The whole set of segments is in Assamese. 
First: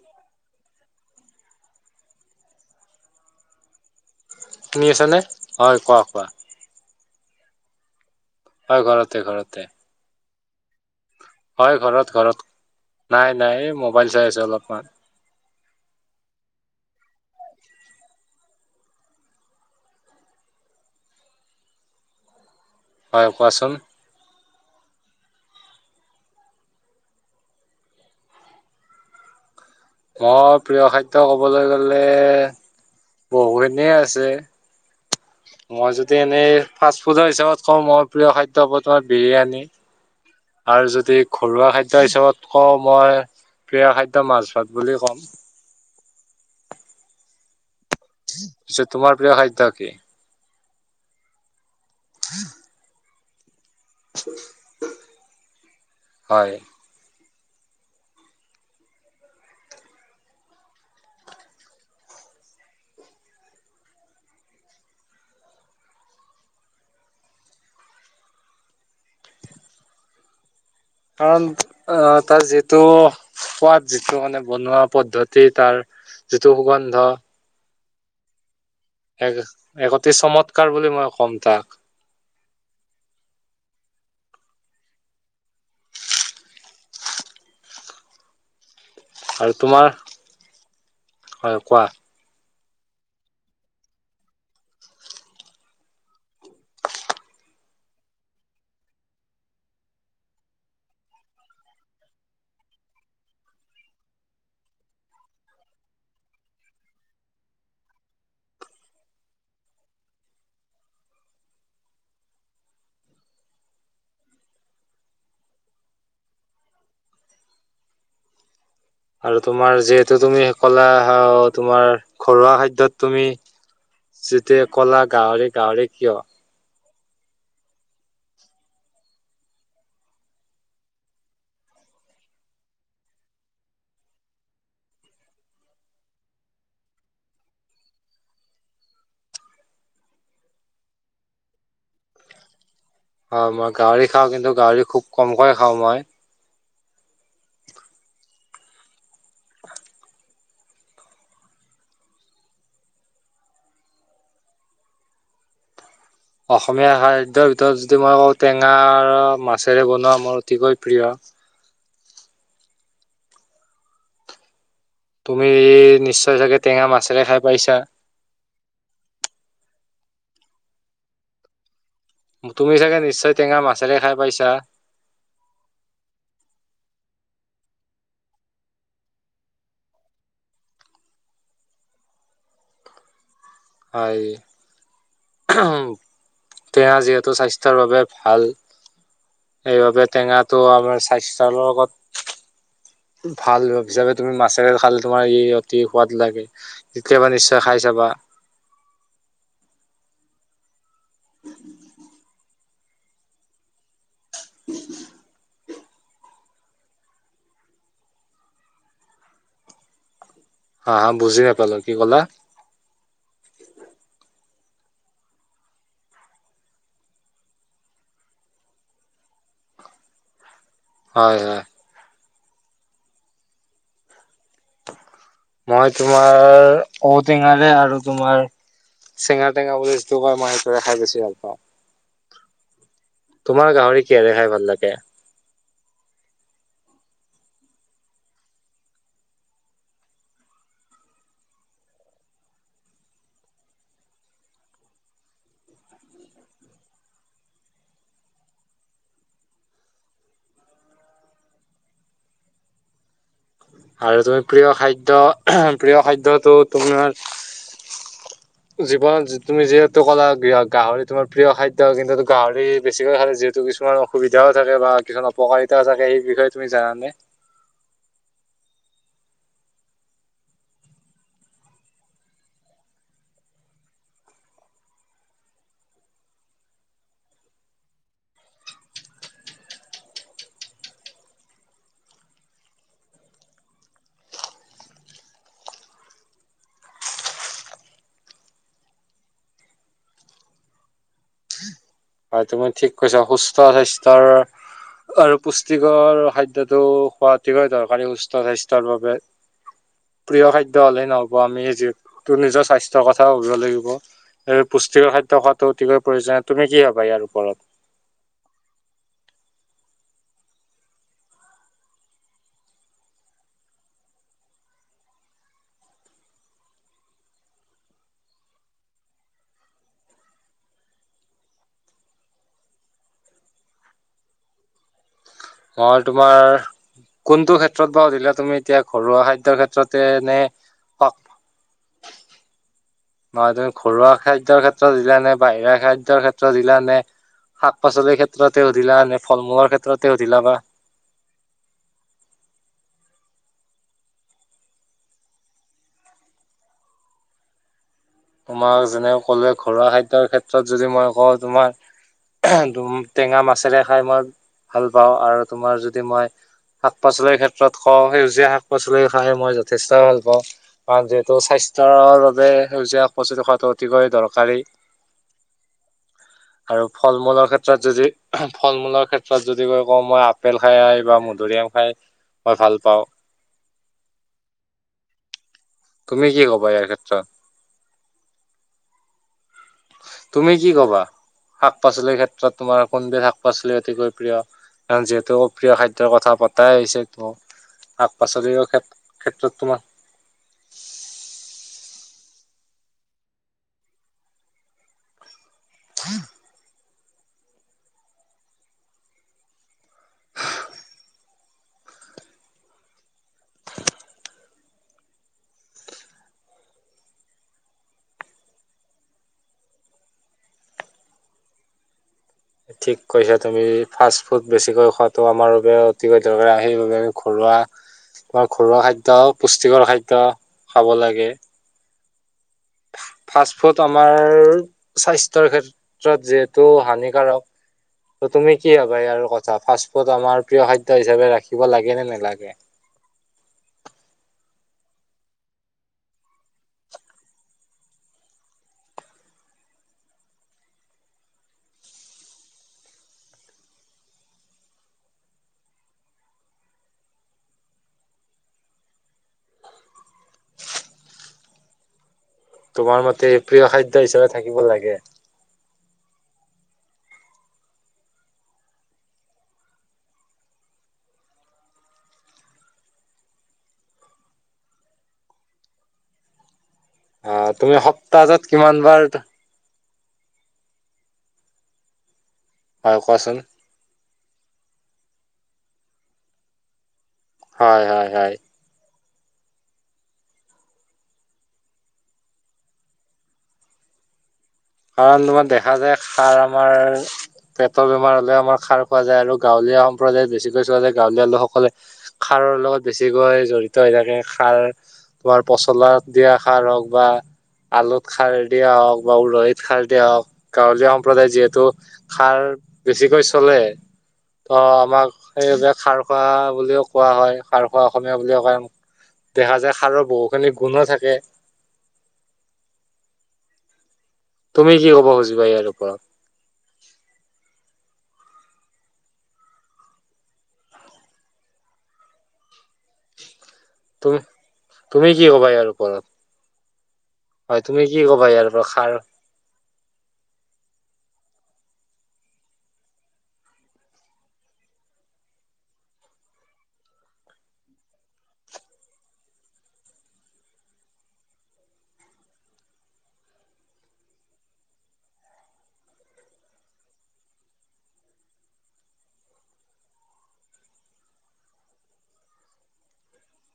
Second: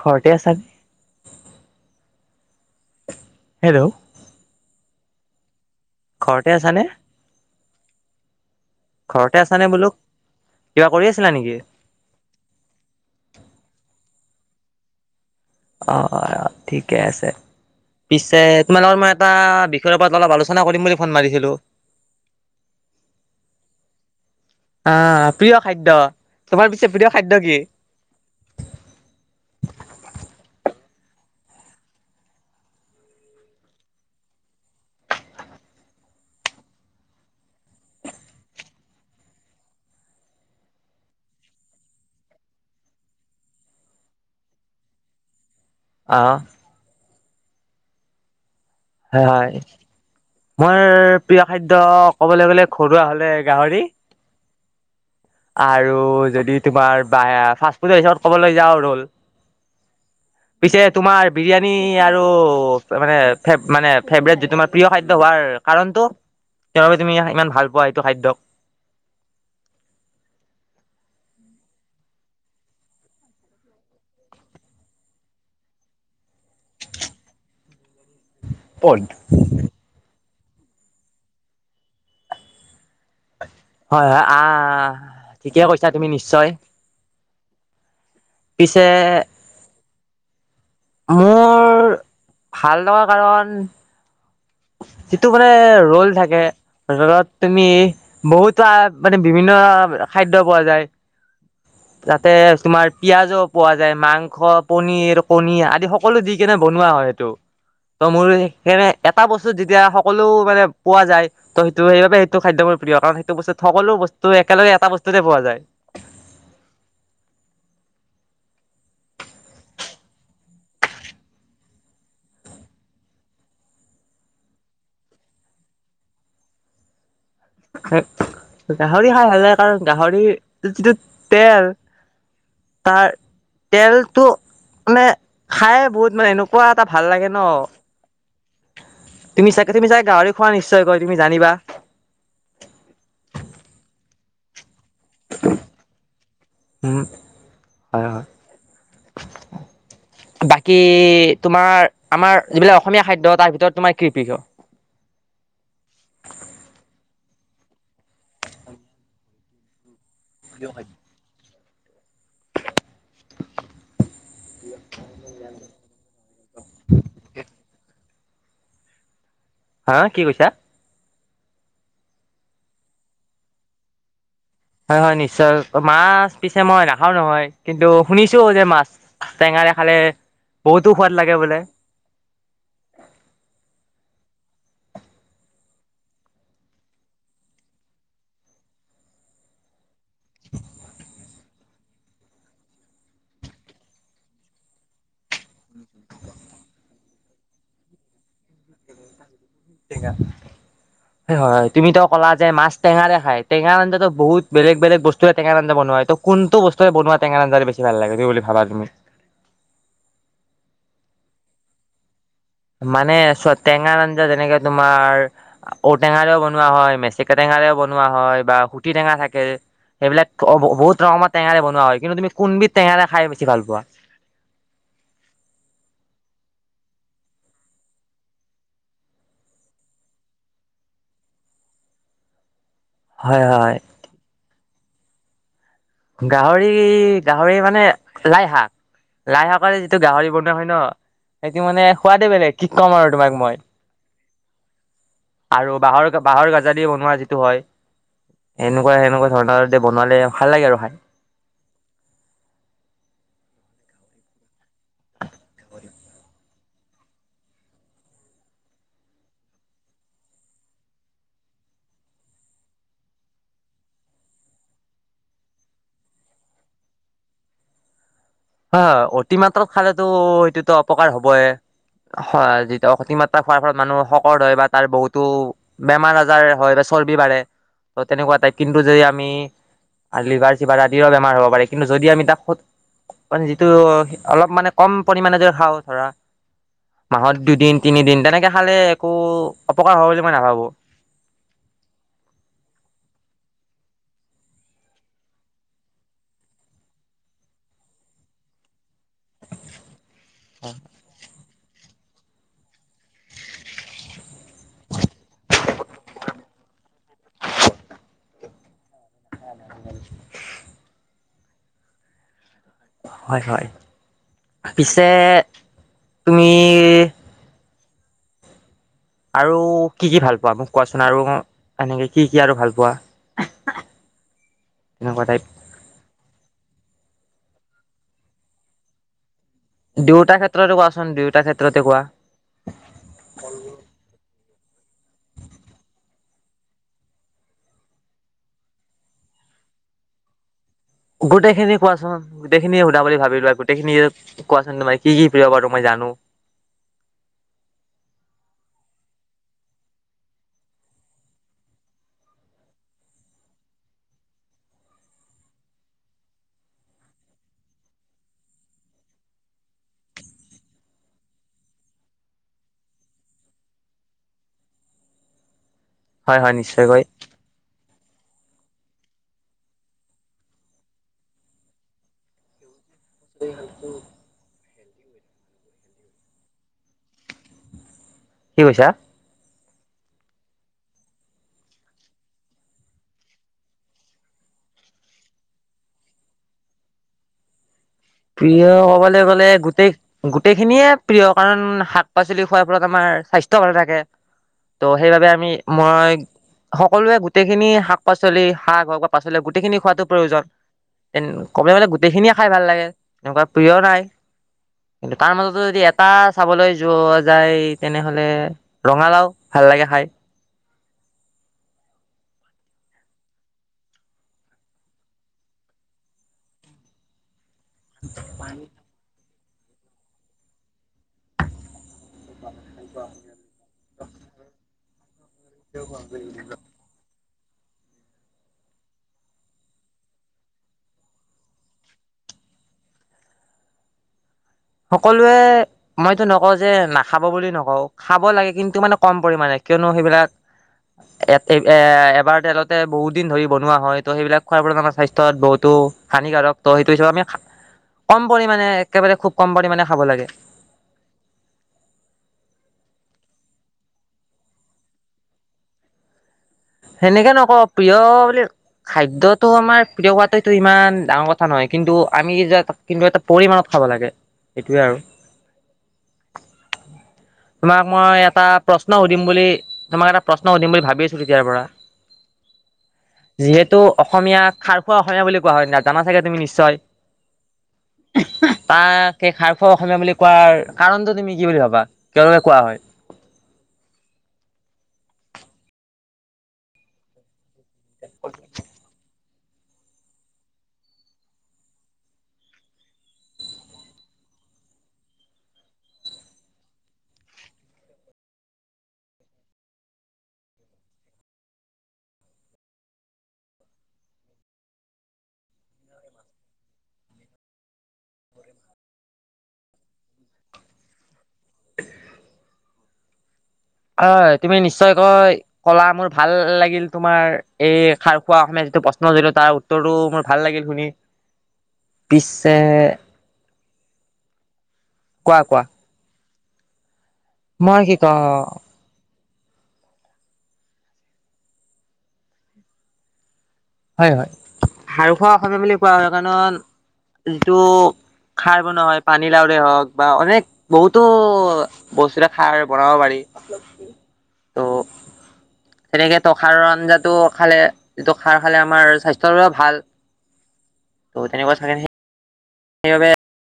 ঘৰতে আছানে? হেল্ল' শুনি আছা নে, হয়, কোৱা কোৱা। ঘৰতে আছানে? হয়, ঘৰতে আছানে ঘৰতে। বোলো? কিবা কৰি আছ হয় ঘৰত ঘৰত, নাই নাই, এই মোবাইল চাই আছোঁ অলপমান। অ' অ', ঠিকেই আছে। পিছে তোমাৰ লগত মই এটা বিষয়ৰ ওপৰত অলপ আলোচনা কৰিম বুলি ফোন মাৰিছিলোঁ। [inaudible] হয়, কোৱাচোন। আ-প্ৰিয় খাদ্য, তোমাৰ পিছে প্ৰিয় খাদ্য কি? [inaudible] মোৰ প্ৰিয় খাদ্য ক'বলৈ গ'লে, বহুখিনিয়ে আছে মই যদি এনেই ফাষ্ট ফুডৰ হিচাপত কওঁ মোৰ প্ৰিয় খাদ্য হ'ব তোমাৰ বিৰিয়ানী আৰু যদি ঘৰুৱা খাদ্য হিচাপত কওঁ মই প্ৰিয় খাদ্য মাছ ভাত বুলিয়ে ক'ম। অ' পিছে তোমাৰ হয়। প্ৰিয় হয়। খাদ্য কি? মোৰ প্ৰিয় খাদ্য ক'বলৈ গ'লে ঘৰুৱা হ'লে গাহৰি [inaudible] আৰু হয় যদি তোমাৰ বা ফাষ্টফুডৰ হিচাপত ক'বলৈ যাওঁ ৰ'ল। [inaudible] পিছে তোমাৰ বিৰিয়ানী আৰু মানে ফেভ-মানে ফেভৰেট যি তোমাৰ প্ৰিয় খাদ্য হোৱাৰ কাৰণটো, কিহৰ বাবে তুমি ইমান ভাল পোৱা সেইটো খাদ্যক? কাৰণ, আ তাৰ যিটো সোৱাদ, যিটো মানে বনোৱা পদ্ধতি তাৰ যিটো সুগন্ধ পদ এক এক অতি চমৎকাৰ বুলি মই কম তাক হয় হয় আহ, ঠিকে কৈছা তুমি নিশ্চয় পিছ আৰু তোমাৰ, হয় মোৰ কোৱা ভাল লগা কাৰণ যিটো মানে ৰোল থাকে, ৰোলত তুমি বহুত বাৰ, মানে বিভিন্ন খাদ্য পোৱা যায়। যাতে তোমাৰ পিয়াজো পোৱা যায়। মাংস, পনিৰ, কণী আদি সকলো দি কেনে বনোৱা হয়। সেইটো, তহ মোৰো সেকাণে এট এটা বস্তু যেতিয়া সকলো মানে পোৱা যায়, তহ সেইটো সেইবাবে সেইটো খাদ্য মোৰ প্ৰিয়, কাৰণ সেইটো বস্তুত সকলো বস্তু তহ একেলগে এটা বস্তুতে পোৱা যায়। আৰু তোমাৰ যিহেতু তুমি কলা হয়, তোমাৰ ঘৰুৱা খাদ্যত তুমি যেতিয়া কলা গাহৰি গাহৰি, কিয়? হে গাহৰি খাই ভাল লাগে, কাৰণ গাহৰি যিটো তেল তাৰ তেলটো মানে খাই বহুত মানে এনেকুৱা এটা ভাল লাগে নহ তুমি চাগে, তুমি চাগে গাহৰি খোৱা নিশ্চয়, কৈ তুমি জানিবা অহ মই গাহৰি খাওঁ, কিন্তু গাহৰি খুব কমকৈ খাওঁ মই উম, ‌ হয় হয় বাকী তোমাৰ, আমাৰ যিবিলাক অসমীয়া খাদ্য তাৰ ভিতৰত তোমাৰ কৃপিহ [inaudible] অসমীয়া খাদ্যৰ ভিতৰত যদি মই কওঁ, টেঙা আৰু মাছেৰে বনোৱা মোৰ অতিকৈ প্ৰিয় তুমি নিশ্চয় চাগে টেঙা মাছেৰে খাই পাইছা। হা কি কৈছা? তুমি চাগে নিশ্চয় টেঙা মাছেৰে খাই পাইছা? হয় হয় নিশ্চয়, মাছ পিছে মই নাখাও নহয় কিন্তু শুনিছো যে মাছ টেঙা খালে বহুতো সোৱাদ লাগে বোলে। হয়। টেঙা যিহেতু স্বাস্থ্যৰ বাবে ভাল। সেইবাবে টেঙাটো আমাৰ স্বাস্থ্যৰ লগত ভাল হিচাপে তুমি মাছেৰে খালে তোমাৰ ই অতি সোৱাদ লাগে কেতিয়াবা নিশ্চয় খাই চাবা। [inaudible] হয় তুমিতো ক'লা যে মাছ টেঙাৰে খাই টেঙা আ বহুত বেলেগ - বেলেগ বস্তুেটেঙা বনাই তটো কোনটো বস্তুৰে বনোৱা টেঙা আঞ্জ বেছি ভাল লাগে ত বুলি ভাবা তুমি [inaudible] হা হা, বুজি নাপালো কি কলা? মানে ছোৱা টেঙা আঞ্জা যেনেকে তোমাৰ ঔটেঙাও বনোৱা হয় মেচিকা টেঙা বনোৱা হয়, বা সুটি টেঙা থাকে সেইবিলাক বহুত ৰঙৰ টেঙোৰে বনোৱা হয় কিন্তু তুমি কোনবিধ টেঙোৰে খাই বেছি ভাল পোৱা? মই তোমাৰ ঔটেঙাৰে আৰু তোমাৰ চেঙা টেঙা বুলি যিটো কয়, মই সেইটোৰে খাই ভালে পাও। হয় তোমাৰ হয় গাহৰি কিহৰে খাই ভাল লাগে? গাহৰি- গাহৰি মানে লাই শাক। লাই শাকৰ এই যিটো গাহৰি বনোৱা হয় ন, সেইটো মানে সোৱাদে বেলেগ কি ক'ম আৰু তোমাক মই। আৰু বাঁহৰ-বাঁহৰ গাজা দি বনোৱা যিটো হয়। এনেকুৱা-সেনেকুৱা ধৰণৰ এতিয়া বনালে ভাল লাগে আৰু খায়। আৰু তুমি প্ৰিয় খাদ্য, প্ৰিয় খাদ্যটো তোমাৰ [inaudible] জীৱনত তুমি যিহেতু ক'লা গাহৰি তোমাৰ প্ৰিয় খাদ্য, কিন্তুটো গাহৰি বেছিকৈ খালে যিহেতু কিছুমান অসুবিধাও থাকে বা কিছুমান অপকাৰিতাও থাকে সেই বিষয়ে তুমি জানা নে? অতিমাত্ৰাত খালেতো সেইটোতো অপকাৰ হবই। হয়, যিহেতু অতিমাত্ৰা খোৱাৰ ফলত মানুহ শকত হয় বা তাৰ বহুতো বেমাৰ-আজাৰ হয়। বা, চৰ্বি বাঢ়ে, ত' তেনেকুৱা টাইপ। কিন্তু যদি আমি লিভাৰ-চিভাৰ আদিৰো বেমাৰ হ'ব পাৰে। কিন্তু যদি আমি তাক মানে যিটো অলপ মানে কম পৰিমানে যদি খাওঁ ধৰা। মাহত দুদিন-তিনিদিন তেনেকে খালে একো অপকাৰ হ'ব বুলি মই নাভাবোঁ। হয় তুমি ঠিক কৈছা। সুস্থ স্বাস্থ্যৰ আৰু পুষ্টিকৰ খাদ্যটো খোৱাতিক দৰকাৰী সুস্থ স্বাস্থ্যৰ বাবে, প্ৰিয় খাদ্য হ'লেই নহ'ব আমি যি তোৰ নিজৰ স্বাস্থ্যৰ কথা ভাবিব লাগিব। এই পুষ্টিকৰ খাদ্য খোৱাটো অতিকৈ প্ৰয়োজনীয়। তুমি কি ভাবা ইয়াৰ ওপৰত? নাই নাই [inaudible] হয় হয়, পিছে তুমি আৰু কি কি ভাল পোৱা মোক কোৱাচোন, আৰু এনেকে কি কি আৰু ভাল পোৱা? তেনেকুৱা টাইপ। মই তোমাৰ কোনটো ক্ষেত্ৰত বা সুধিলা তুমি এতিয়া, ঘৰুৱা খাদ্য। দুয়োতাৰ ক্ষেত্ৰতে কোৱাচোন দুয়টাৰ ক্ষেত্ৰতে কোৱা নহ তুমি ঘৰুৱা খাদ্যৰ ক্ষেত্ৰত দিলা নে বাহিৰা খাদ্যৰ ক্ষেত্ৰত দিলানে শাক পাচলিৰ ক্ষেত্ৰতে সুধিলা নে ফল মূলৰ ক্ষেত্ৰতে সুধিলা বা গোটেইখিনি কোৱাচোন গোটেইখিনিয়ে সুধা বুলি ভাবিলো গোটেইখিনিয় কোৱাচোন তোম কি কি প্ৰিয় বাৰু তো মই জানো [unintelligible] তোমাক যেনেক কলে ঘৰুৱা খাদ্যৰ ক্ষেত্ৰত যদি মই কওঁ তোমাৰ টেঙা মাছেৰে খাই মই ভাল পাওঁ আৰু তোমাৰ যদি মই শাক পাচলিৰ ক্ষেত্ৰত খওঁ সেউজীয়া শাক পাচলি খাই মই যথেষ্ট ভাল পাওঁ কাৰণ যিহেতু স্বাস্থ স্বাস্থৰ বাবে সজীযপ্ৰচি থকাটো অতিকৈ দৰকাৰী হয় হয় আৰু নিশ্চয়কৈ ফল মূলৰ ক্ষেত্ৰত যদি ফল মূলৰ ক্ষেত্ৰত যদি কৈ কওঁ মই আপেল খাই বা মধুৰিআম খাই মই ভাল পাওঁ [unintelligible] তুমি কি ক'বা ইয়াৰ ক্ষেত্ৰত? কি কৈছা? তুমি কি ক'বা, শাক পাচলিৰ ক্ষেত্ৰত তোমাৰ কোনবিধ শাক-পাচলি অতিকৈ প্ৰিয়? কাৰণ যিহেতু প্ৰিয় খাদ্যৰ কথা পতাই হৈছে শাক পাচলিৰ প্ৰিয় ক্ষেত ক'বলৈ গ'লে, ক্ষেত্ৰত তোমাৰ গোটেই গোটেই খিনিয়ে প্ৰিয় কাৰণ শাক পাচলি খোৱাৰ ফলত আমাৰ স্বাস্থ্য ভালে থাকে, ত' সেইবাবে আমি মই সক সকলোৱে গোটেইখিনি শাক-পাচলি, শাক হওঁক বা পাচলি গোটেইখিনি খোৱাটো প্ৰয়োজন। ক'বলৈ গ'লে গোটেইখিনিয়ে খাই ভাল লাগে এনেকুৱা প্ৰিয় নাই। কিন্তু তাৰ মাজতেো যদি এটা চাবলৈ যোৱা যায় তেনেহ'লে, ৰঙালাও ভাল লাগে খাই ঠিক কৈছা তুমি ফাষ্ট ফুড বেছিকৈ খোৱাটো আমাৰ বাবে অতিকৈ দৰকাৰ আৰু সেইবাবে আমি ঘৰুৱা তোমাৰ ঘৰুৱা খাদ্য পুষ্টিকৰ খাদ্য খাব লাগে ফাষ্ট ফুড আমাৰ স্বাস্থ্যৰ ক্ষেত্ৰত যিহেতু হানিকাৰক [unintelligible] ত তুমি কি ভাবা ইয়াৰ কথা ফাষ্ট ফুড আমাৰ প্ৰিয় খাদ্য হিচাপে ৰাখিব লাগে নে নালাগে [unintelligible] সকলোৱে মইতো নকওঁ যে নাখাব বুলি নকওঁ খাব লাগে কিন্তু মানে কম পৰিমণে কিয়নো সেইবিলাক এ-এ-এ এবাৰ তেলতে বহুত দিন ধৰি বনোৱা হয়, ত' সেইবিলাক খোৱাৰ ফলত আমাৰ স্বাস্থ্যত বহুতো টো হানিকাৰক, ত' সেইটো-সেইটোকাৰণে কম পৰিমাণে একেবাৰে খুব কম পৰিমাণে খাব লাগে। তোমাৰ মতে প্ৰিয় খাদ্য হিচাপে থাকিব লাগে। সেনেকে নকওঁ প্ৰিয় বুলি খাদ্যটো আমাৰ প্ৰিয় হোৱাটো এইটো ইমান ডাঙৰ কথা নহয়, কিন্তু আমি যে, কিন্তু এটা পৰিমানত খাব লাগে, সেইটোৱেই আৰু। আহ তুমি তোমাক মই সপ্তাহত এটা কিমান বাৰ প্ৰশ্ন সুধিম বুলি তোমাক এটা প্ৰশ্ন সুধিম বুলি ভাবি আছো তেতিয়াৰ পৰা। হয় কোৱাচোন যিহেতু অসমীয়াক খাৰখুৱা অসমীয়া বুলি কোৱা হয়, জানা চাগে তুমি নিশ্চয়। হয় হয় হয়। তাক সেই খাৰখোৱাৱা অসমীয়া বুলি কোৱাৰ কাৰণটো তুমি কি বুলি ভাবা, কিহৰ কাৰণে কোৱা হয়? কাৰণ তোমাৰ দেখা যায় খাৰ আমাৰ, পেটৰ বেমাৰ হ'লেও আমাৰ খাৰ খোৱা যায়, আৰু গাঁৱলীয়া সম্প্ৰদায়ত বেছিকৈ চোৱা যায়, গাঁৱলীয়া লোকসকলে খাৰৰ লগত বেছিকৈ জড়িত হৈ থাকে, খাৰ তোমাৰ পচলা দিয়া খাৰ হওঁক বা আলুত খাৰ দিয়া হওঁক বা উৰহীত খাৰ দিয়া হওঁক, গাঁৱলীয়া সম্প্ৰদায়ত যিহেতু খাৰ বেছিকৈ চলে। ত' আমাক সেইবাবে খাৰখোৱা বুলিও কোৱা হয়, খাৰখোৱা অসমীয়া বুলিও কয়। দেখা যায় খাৰৰ বহুখিনি গুণো থাকে। হয়, তুমি কি ক'ব নিশ্চয়কৈ, খুজিবা ইয়াৰ ওপৰত কথাবোৰ ভাল লাগিল তোমাৰ, এই খাৰ খোৱা অসমীয়া যিটো প্ৰশ্ন সুধিলোঁ, তাৰ উত্তৰটো মোৰ ভাল লাগিল শুনি। পিছে তুমি-তুমি কি কোৱা ক'বা কোৱা ইয়াৰ ওপৰত? হয়, মই তুমি কি ক ক'বা ইয়াৰ ওপৰত, খাৰ হয় হয়, খাৰখোৱা অসমীয়া বুলি কোৱা হয়, কাৰণ, যিটো খাৰ বনোৱা হয়, পানী লাউৰে হওঁক বা অনেক বহুতো বস্তুৰে খাৰ বনাব পাৰি। [unintelligible] ত', তেনেকেতো খাৰৰ আঞ্জাটো খালে যিটো খাৰ খালে আমাৰ স্বাস্থ্যৰ বাবেও ভাল, ত' তেনেকুৱা চাগে সেই [inaudible]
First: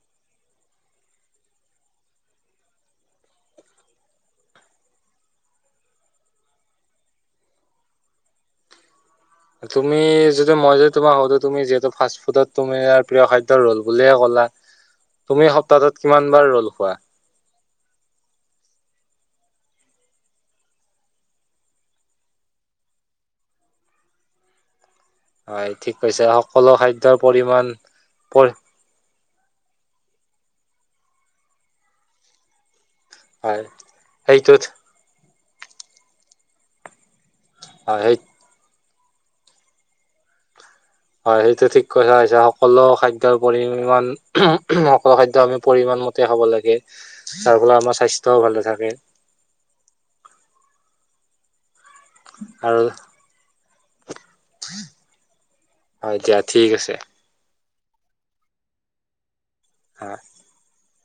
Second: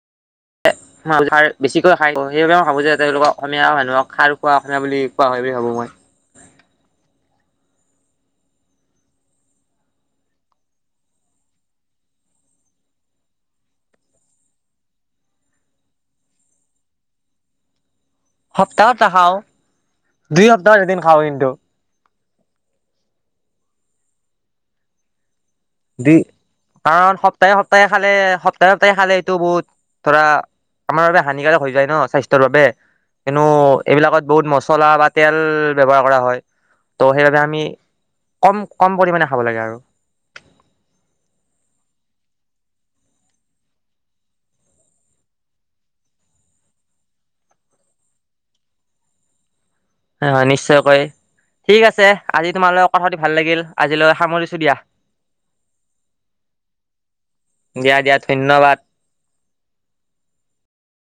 খাৰ বেছিকৈ খাই, সেইবাবে মই ভাবো যে তেওঁলোকক অসমীয়া মানুহক খাৰ খোৱা অসমীয়া বুলি কোৱা হয় বুলি ভাবো মই। হয় তুমি যদি মই যদি তোমাৰ সধো তুমি যিহেতু ফাষ্ট ফুডত তুমি প্ৰিয় খাদ্য ৰ'ল বুলিয়ে ক'ল তুমি সপ্তাহটোত কিমান বাৰ ৰ'ল খোৱা সপ্তাহত নাখাও অ দুই সপ্তাহৰ এদিন খাওঁ কিন্তু হয় ঠিক দুই কৈছা সকলো খাদ্যৰ কাৰণ সপ্তাহে পৰিমাণ সপ্তাহে খালে পৰি সপ্তাহে সপ্তাহে খালে এইটো বহুত ধৰা আমাৰ বাবে হানিকাৰক হৈ যায় ন স্বাস্থ্যৰ বাবে হেনো হয় এইবিলাকত বহুত সেইটোত মচলা বা তেল ব্যৱহাৰ কৰা হয় ত' সেইবাবে আমি হয় সেই কম কম পৰিমাণে খাব লাগে আৰু হয় সেইটো ঠিক কথা কৈছে সকলো খাদ্যৰ পৰিমান সকলো খাদ্য আমি পৰিমণ মতে হব লাগে তাৰ ফলত আমাৰ স্বাস্থ্যও ভালে থাকে। নিশ্চয়কৈ ঠিক আছে, আজি আৰু তোমালোক কথা পাতি ভাল লাগিল, আজিলৈ সামৰিছো দিয়া। হয় দিয়া ঠিক আছে। দিয়া দিয়া, ধন্যবাদ। হা?